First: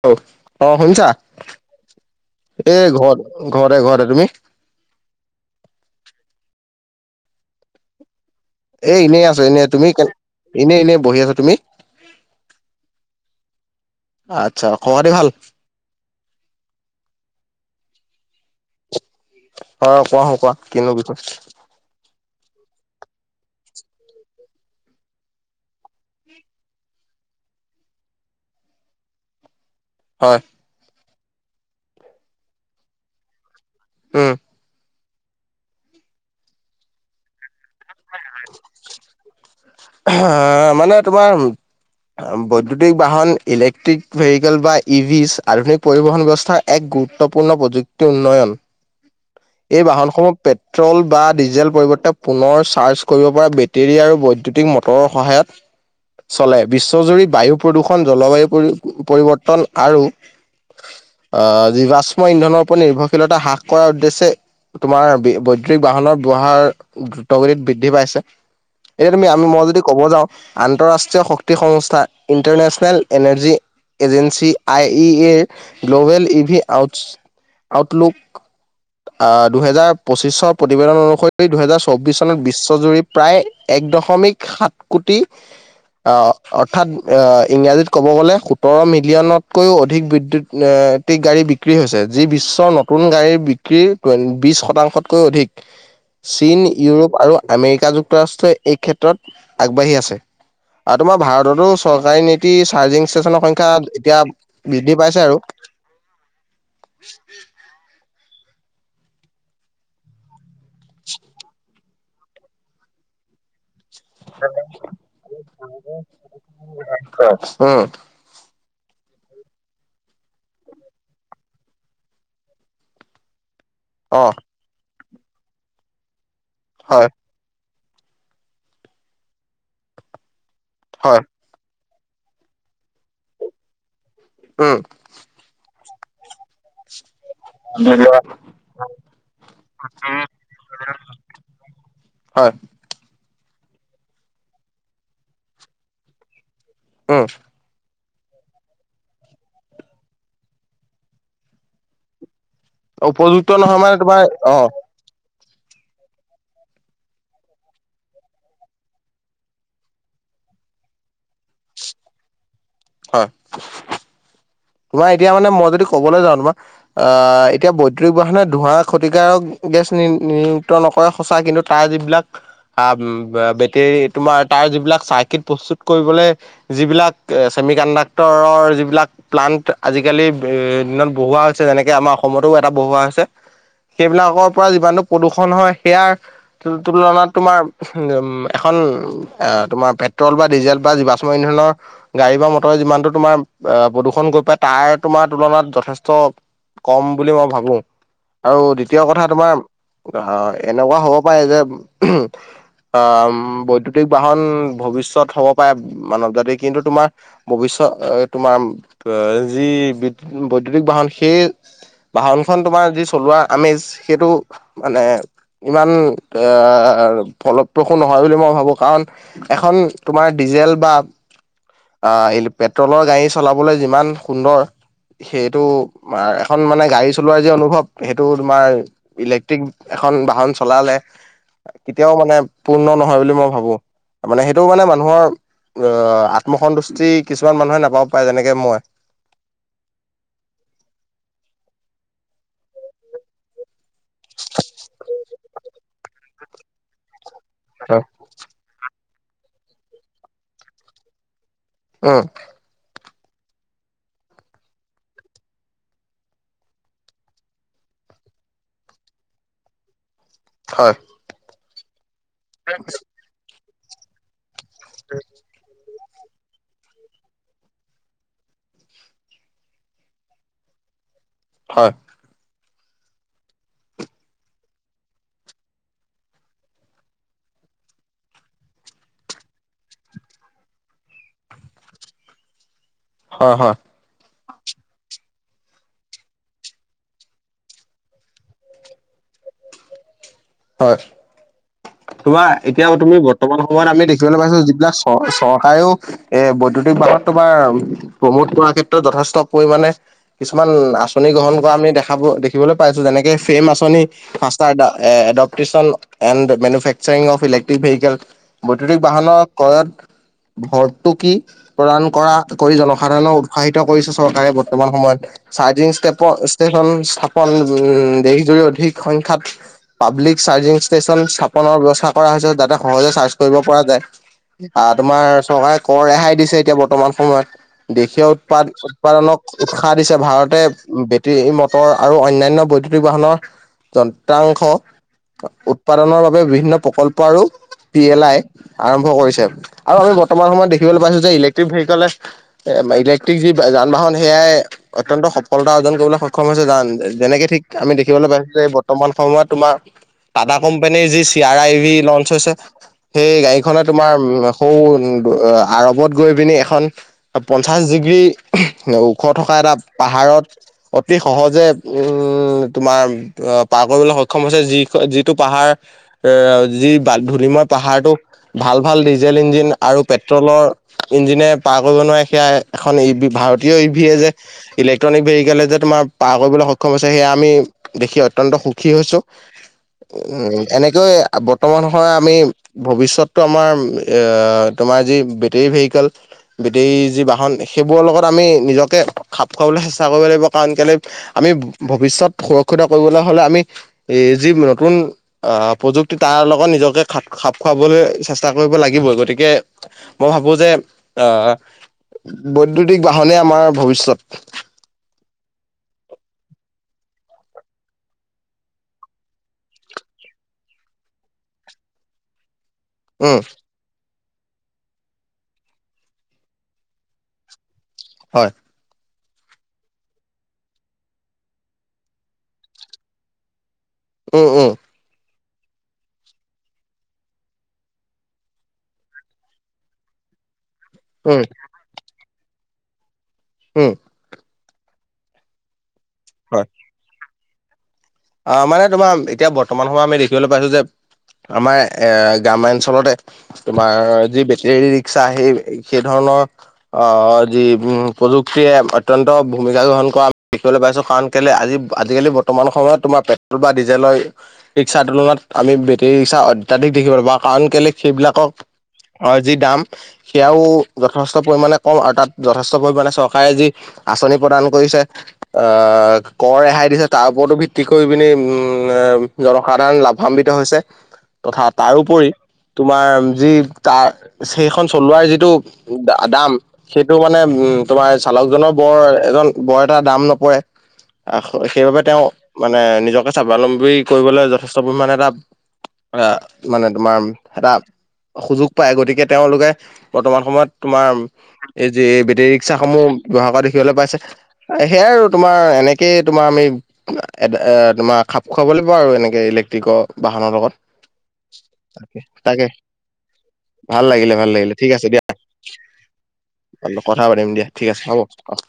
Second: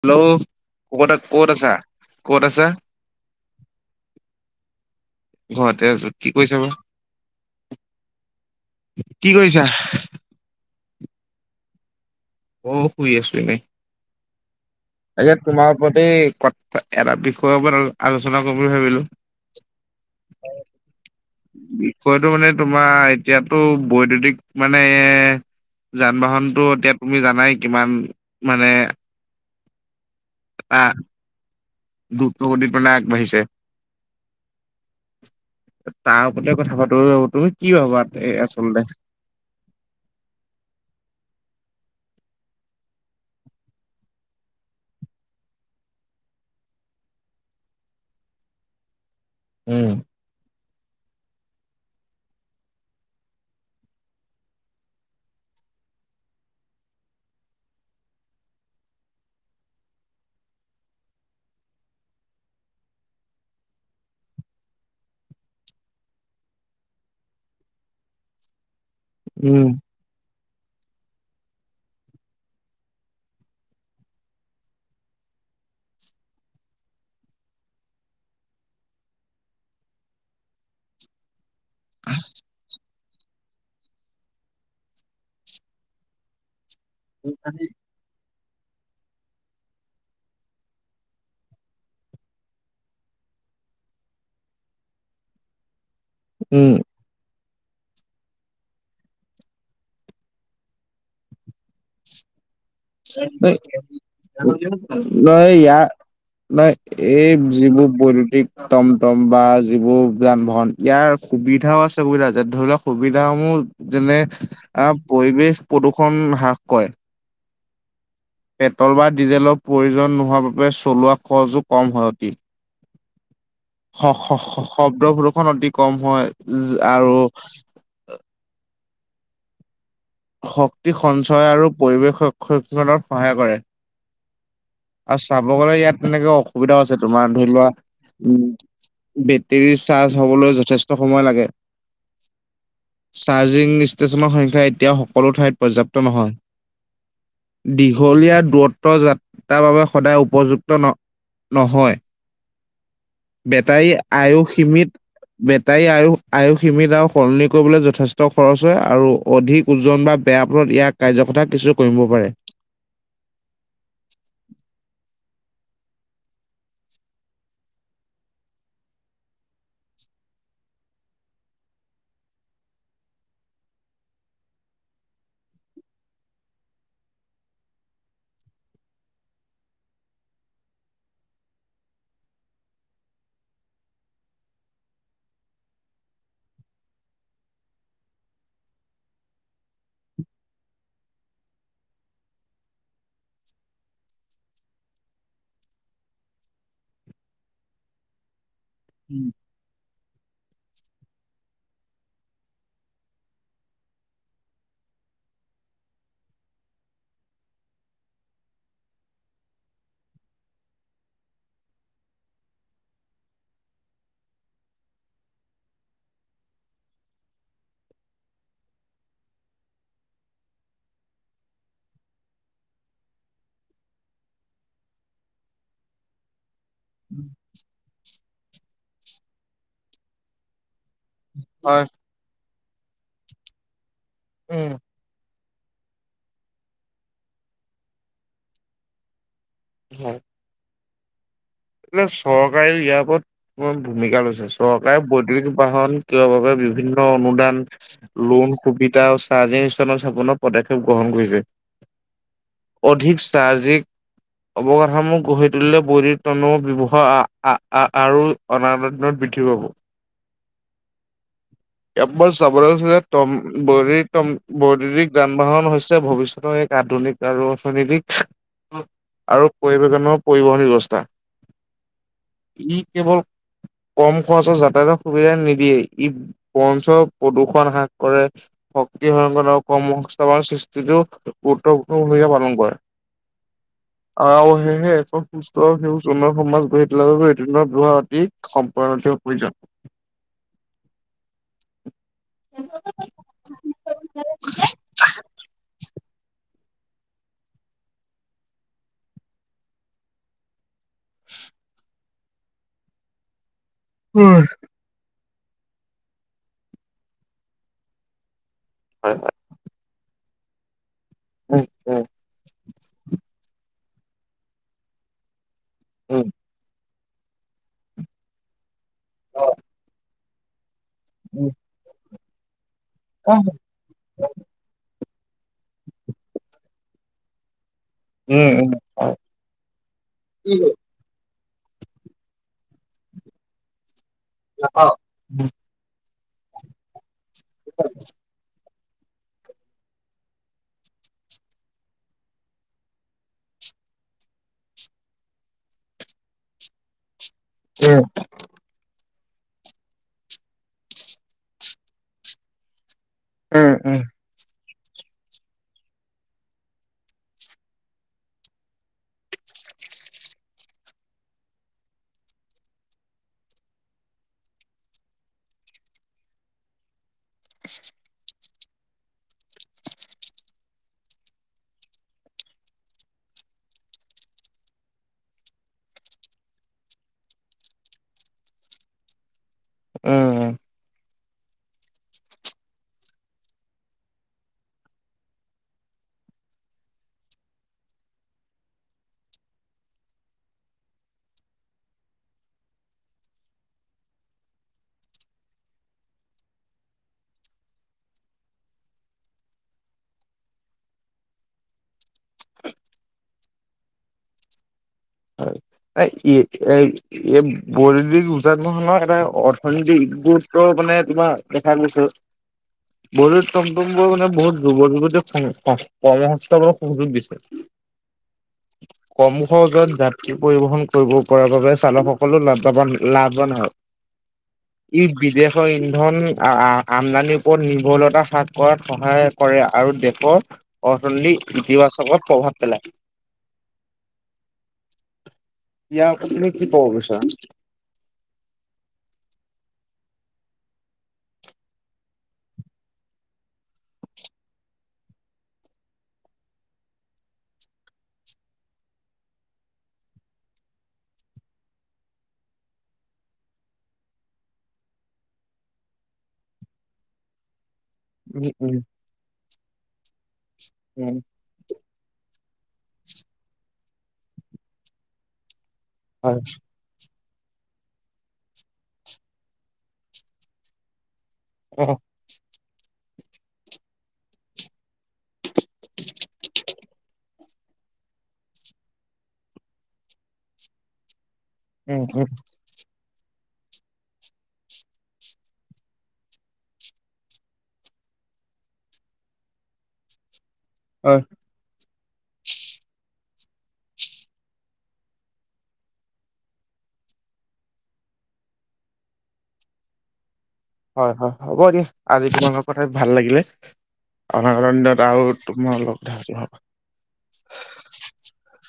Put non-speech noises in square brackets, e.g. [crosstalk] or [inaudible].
Hello অ শুনিছা কত আছা কত আছা? এ ঘৰত ঘৰতে ঘৰতে তুমি ঘৰতে আছো কি কৰিছা বা। এ এনেই কি আছো কৰিছা এনেই তুমি কে এনেই এনেই বহি আছো তুমি। অ', শুই আছো নাই আচ্ছা খবৰ খাতি ভাল তাকা তোমাৰ ওপতে ক ত এটা বিষয়ৰ ওপৰত আলোচনা কৰিম বুলি ভাবিলো। অ', কোৱা চোণ কোৱা কিনো বিষয়। বিষয়টো মানে তোমাৰ এতিয়াতো বৈদয়ুতিক মানে যান বাহনটো এতিয়া তুমি জানাই কিমান মানে হয়। আহ দ্ৰুত গতিত মানে আগবাঢ়িছে। উম। তাৰওপতে কথা পাতো ৰ‌ তুমি কি ভাবা এই আচলতে? হা মানে তোমাৰ। বৈদ্যুতিক বাহন, ইলেক্ট্ৰিক ভেৰিকেল বা ই ভি আধুনিক পৰিবহন ব্যৱস্থা এক গুৰুত্বপূৰ্ণ প্ৰযুক্তি উন্নয়ন। [inaudible] এই উম বাহনসমূহ পেট্ৰল বা ডিজেল পৰিৱৰ্তে পুনৰ চ চাৰ্জ কৰিব পৰা বেটেৰী আৰু বৈদ্যুতিক মটৰৰ সহায়ত চলে। বিশ্বজুৰি বায়ু প্ৰদূষণ জলবায়ু পৰি পৰিৱৰ্তন আৰু আ, জীৱাশ্ম ইন্ধনৰ ওপৰত নিৰ্ভৰশীলতা হাস কৰাৰ উদ্দেশ্যে তোমাৰ বৈদ্যুতিক বাহনৰ ব্যৱহাৰ দ্ৰুত গতিত বৃদ্ধি পাইছে। এতিয়া তুমি আমি মই উম যদি ক'ব যাওঁ আন্তঃৰাষ্ট্ৰীয় শক্তি সংস্থা, international energy agency I E এৰ গ্ল'বেল ইভি আটচ আউটলুক আ, দুহেজাৰ পঁচিশচৰ প্ৰতিবেদন অনুসৰি দুহেজাৰ চৌবিশ চনত বি শ্বজুৰি প্ৰায় এক দশমিক সাত কোটি আহ অৰ্থাৎ অ ইংৰা ক'ব গ'লে সোতৰ মিলিয়নতকৈও অধিক বিদ্যুতিক গাড়ী বিক্ৰী হৈছে যি বিশ্বৰ নতুন তুন গাড়ীৰ বিক্ৰী বিশ শতাংশতকৈ অধিক। [inaudible] চীন, ইউৰোপ আৰু আমেৰিকা যুক্তৰাষ্ট্ৰই এই ক্ষেত্ৰত আগবাঢ়ি আছে, আও তোমাৰ ভাৰততো চৰকাৰী নি তী চাৰ্জিং ষ্টেচনৰ সংখ্যা এতিয়া বৃদ্ধি পাইছে ন আৰু ইয়াৰ নাই এই যিবোৰ বৈদ্যুতিক টমটম বা যিবোৰ যান বাহন। ইয়াৰ সুবিধাও আছে অসুবিধা, ধৰি লোৱা সুবিধা সমূহ যেনে আঁ, পৰিৱেশ প্ৰদূৰষণ হ্ৰাস কয়ে। হয়, উম। পেট্ৰল বা ডিজেলৰ প্ৰয়োজন নোহোৱাৰ বাবে চলোৱা খৰচো কম হয় অতি। শ শ‌ অ' শ শব্দ প্ৰদূষন অতি কম হয় হয়, আৰু শক্তি হয়, সঞ্চয় আৰু পৰিৱেশ ৰক্ষণত সহায় কৰে। উম। আও চাব গ'লে ইয়াত তেনেকে অসুবিধাও আছে। তোমাৰ ধৰি লোৱা উম বেটৰী চাৰ্জ হবলৈ যথেষ্ট সময় লাগে। হয়। চাৰ্জিং ষ্টেচনৰ সংখ্যা এতিয়াও সকলো ঠাইত পৰ্যাপ্ত নহয়। উম। দীঘলীয়া দূৰত্ব যাত্ৰাৰ বাবে সদায় উপযুক্ত ন নহয়। উপযুক্ত নহয় বেটাৰী মানে তোমাৰ আয়ু অ' সীমিত বেটাৰী আয়ু আয়ুস সীমিত আও সলনি কৰিবলৈ যথেষ্ট খৰচ হয় আৰু অধিক ওজন বা বেয়া পথত ইয়াৰ কাৰ্যকতা কিছু কম পাৰে। হয়। তোমাৰ এতিয়া মানে মই যদি কবলৈ যাওঁ তোমাক আ, এতিয়া বৈদ্যুতিক বাহনে ধোঁৱা ক্ষতিকাৰক গেছ নি নিয়ুক্ত নকৰে সঁচা কিন্তু তাৰ যিবিলাক আহ বেটৰী তোমাৰ তাৰ যিবিলাক চাৰকিত প্ৰস্তুত কৰিবলে- যিবিলাক চেমি কণ্ডাক্টৰৰ যিবিলাক- প্লান্ত আজিকালি ভে দিনত বহোৱা হৈছে যেনেকে আমাৰ অসমতো এটা বহোৱা হৈছে- সেইবিলাকৰ পৰা যিমানটো প্ৰদূষণ হয় সেইয়াৰ- তুল তুলনাত তোমাৰ উহুম এখন তোমাৰ পেট্ৰল বা ডিজেল বা যিবাচ- ম ইন্ধনৰ- গাড়ী বা মটৰে যিমানটো তোমাৰ আহ প্ৰদূষণ গৈ পাই তাৰ তোমাৰ তুলনাত যথেষ্ট- কম বুলি মই ভাবো আৰু দ্বিতীয় কথা তোমাৰ- অ এনেকুৱা হ'ব পাৰে যে- অঁ বৈদ্যুতিক বাহন ভৱিষ্যত হ'ব পাৰে মানৱ জাতিৰ কিন্তু তোমাৰ- ভৱিষ্যত তোমাৰ আহ যি বি বৈদ্যুতিক বাহন সেই- বাহনখন তোমাৰ যি চলোৱা আমেজ সেইটো মানে- ইমান এ ফলপ্ৰসূ নহয় বুলি মই ভাবো কাৰণ, এখন তোমাৰ ডিজেল বা- আহ এই পেট্ৰলৰ গাড়ী চলাবলৈ যিমান সুন্দৰ সেইটো- এখন মানে গাড়ী চলোৱাৰ যে অনুভৱ সেইটো তোমাৰ- ইলেক্ট্ৰিক এখন বাহন চলালে- হয় এতিয়াও মানে পূৰ্ণ নহয় বুলি মই ভাবো মানে সেইটোও উম মানে মানুহৰ আহ আত্ম- সন্তুষ্টি কিছুমান মানুহে নাপাব পাৰে যেনেকে মই। হয়, এয়া চৰকাৰে ইয়াৰ ওপৰত অকমান ভূমিকা লৈছে চৰকাৰে বৈদ্যুতিক বাহন- ক বাবে বিভিন্ন অনুদান লোন সুবিধা- চাৰ্জিং ইষ্টান স্থাপনৰ পদক্ষেপ গ্ৰহণ কৰিছে। অঁ' অধিক চাৰজিক অৱগতসমূহ গঢ়ি তুলিলে বৈধিক- তনো ব্যৱহাৰ আ আ আৰু অনাৰত্ন বৃদ্ধি পাব। হয়, এয়াতব চাবলৈ গৈছিল যে তম বৰিৰিক যান বাহন- ভৱিষ্যতৰ এক আধুনিক আৰু অৰ্থনৈতিক- আৰু পৰিবতনৰ পৰিবহন ব্যৱস্থা। হয়, ই কেৱল- কম খৰচত যাতায়তৰ সুবিধা নিদিয়েই ই বঞ্চ প্ৰদূষন হ্ৰাস কৰে। শক্তি সয়ংক কৰ্ম সংস্থাপনৰ সৃষ্টিটো গুৰুত্বপূৰ্ণ ভূমিকা পালন কৰে। হয় হয়, হে হে একক পুষ্ট সেউজ- যনৰ সমাজ গঢ়ি তোলাৰ বাবে এইটোদিনত যোৱা অতি সম্পৰকীয় প্ৰয়োজন। হয়, তোমা এতিয়া তুমি বৰ্তমান সময়ত আমি দেখিবলৈ পাইছো যিবিলাক চৰ চৰকাৰেও- এ বৈদ্যুতিক বাহন তোমাৰ প্ৰমোদ কৰাৰ ক্ষেত্ৰত যথেষ্ট পৰিমাণে- কিছুমান আচনি গ্ৰহণ কৰা আমি দেখাব দেখিবলৈ পাইছো যেনেকে ফেম আছে- um. Faster the adoption and manufacturing of electric vehicle- বৈদ্য়ুতিক হয় হয় বাহনৰ ক্ৰয়ত- ভটটো কি উম প্ৰদান উম কৰা কৰি জনসাধাৰণক উৎসাহিত কৰিছে চৰকাৰে বৰ্তমান সময়ত। চাৰ্জিং উম ষ্টেচন স্থাপন উ দেশজুৰি অধিক সংখ্যাত অ পাব্লিক- চাৰ্জিং ষ্টেচন উম স্থাপনৰ ব্যৱস্থা কৰা হৈছে যাতে সহজে চাৰ্জ কৰিব পৰা যায় আহ তোমাৰ চৰকাৰে কৰ ৰেহাই দিছে এতিয়া বৰ্তমান সময়ত দেশীয় উৎপাদ উম হয়। উৎপাদনক উৎসাহ দিছে উম ভাৰতে তে মটৰ আৰু অন্যান্য বৈদ্যুতিক বাহনৰ যন্ত্ৰাংশ উম উৎপাদনৰ বাবে বিভিন্ন প্ৰকল্প আৰু পি এল আই আৰম্ভ কৰিছে আৰু আমি বৰ্তমান সময়ত দেখিবলৈ পাইছো যে ইলেক্ট্ৰিক ভেহিকলে এ ইলেক্ট্ৰিক যি যান বাহন সেয়াই অত্যন্ত সফলতা অৰ্জন কৰিবলৈ সক্ষম হৈছে জান যেনেকে ঠিক আমি দেখিবলৈ পাইছো যে এই বৰ্তমান সময়ত তোমাৰ টাটা কোম্পানীৰ যি C R I V launch হৈছে সেই গাড়ীখনে উম তোমাৰ সৌ আৰবত গৈ পিনি এখন পঞ্চাছ ডিগ্ৰী ওখ থকা এটা পাহাৰত অতি সহজে উম তোমাৰ পাৰ কৰিবলৈ সক্ষম হৈছে যি যিটো পাহাৰ এ যি ধূলিময় পাহাৰতো ভাল ভাল ডিজেল ইঞ্জিন আৰু পেট্ৰলৰ ইঞ্জিনে পাৰ কৰিব নোৱাৰে সেয়া এখন ই ভি ভাৰতীয় ই ভিয়ে যে ইলেক্ট্ৰনিক ভেহিকলে যে তোমাৰ পাৰ কৰিবলৈ সক্ষম হৈছে সেয়া আমি দেখি অত্যন্ত সুখী হৈছো উম এনেকৈ বৰ্তমান সময় আমি ভৱিষ্যতটো আমাৰ এ তোমাৰ যি বেটেৰী ভেহিকেল বেটেৰী যি বাহন সেইবোৰৰ লগত আমি নিজকে খাপ খুৱাবলৈ চেষ্টা কৰিব লাগিব কাৰণ কেলে আমি ভৱিষ্যত সুৰক্ষিত কৰিবলৈ হলে আমি এ যি নতুন আহ প্ৰযুক্তি তাৰ লগত নিজকে খা খাপ খুৱাবলৈ চেষ্টা কৰিব লাগিবই গতিকে মই ভাবো যে আহ বৈদ্যুতিক বাহনে আমাৰ ভৱিষ্যত এই কি এই এই বৈদিক উজান বাহনৰ এটা অৰ্থনৈতিক গুৰুত্ব মানে তোমাৰ দেখা গৈছে উম, বৈদ্যুতিক বাহন মানে বহুত যুৱ যুৱতীয়ে কম কৰ্মসংস্থাপনৰ সুযোগ দিছে হয় কম খৰছত যাত্ৰী পৰিবহন কৰিব কৰাৰ বাবে চালকসকলো লাভবাবন লাভৱান হয় উম উম ই বিদেশৰ ইন্ধন আ আ আমদানিৰ ওপৰত নিৰ্ভৰশীলতা হ্ৰাস কৰাত সহায় কৰে আৰু দেশৰ উম, অৰ্থনৈতিক ইতিবাচকত প্ৰভাৱ পেলায় উম' ইয়াৰ ওপৰত তুমি হয়। কি কব বিচাৰা অ' মানে তোমাৰ এতিয়া বৰ্তমান সময়ত আমি দেখিবলৈ পাইছো যে আমাৰ এ গ্ৰাম্যাঞ্চলতে তোমাৰ যি বেটেৰী ৰিক্সা সেই সেই ধৰণৰ অ যি প্ৰযুক্তিয়ে অত্যন্ত ভূমিকা গ্ৰহণ কৰা দেখিবলৈ পাইছো কাৰণ- কেলে আজি আজি কালি বৰ্তমান সময়ত তোমাৰ পেট্ৰল বা ডিজেলৰ ৰিক্সা তুলনাত আমি বেটৰী ৰিক্সা অত্যাধিক দেখিবলৈ পাও কাৰণ কেলে সেইবিলাকক উম, উম, যি দাম সেয়াও উম, যথে ষ্ট পৰিমাণে কম আৰু তাত যথেষ্ট পৰিমাণে চৰকাৰে যি আঁচনি প্ৰদান কৰিছে অ' হয়, কৰ ৰেহাই দিছে তাৰ ওপৰতো ভি ত্তি কৰি পিনি উম' জনসাধাৰণ লাভান্বিত হৈছে তথা অ', তাৰোপৰি তোমাৰ যি তাৰ সেইখন চলোৱাৰ যিটো দাম। সেইটো মানে উম' তোমাৰ চালকজনৰ বৰ এজন বৰ এটা দাম নপৰে। সেইবাবে উম, তেওঁ উম, মানে নিজকে স্বাৱলম্বী কৰিবলৈ যথেষ্ট পৰিমণে এটা, এ, মানে তোমাৰ এটা- সুযোগ পায়। গতিকে তেওঁলোকে বৰ্তমান সময়ত হয়, তোমাৰ- এই যে বেটেৰী ৰিক্সাস সমূহ ব্যৱহাৰ কৰা দেখিবলৈ পাইছে। সেয়াই আৰু তোমাৰ এনেকেই তোমাৰ আমি। এ, তোমাৰ খাপ খুৱাব লাগিব আৰু এনেকৈ ইলেক্ট্ৰিকৰ বাহনৰ লগত। হয় হয়। হ'ব দিয়া আজি তাকে তোমালোকৰ কথা ভাল লাগিলে। ভাল লাগিলে ভাল লাগিলে অনাগতৰ ঠিক আছে দিনত দিয়া আৰু তোমাৰ লগ ধৰি, হব। কথা পাতিম দিয়া ঠিক আছে হ'ব। অ'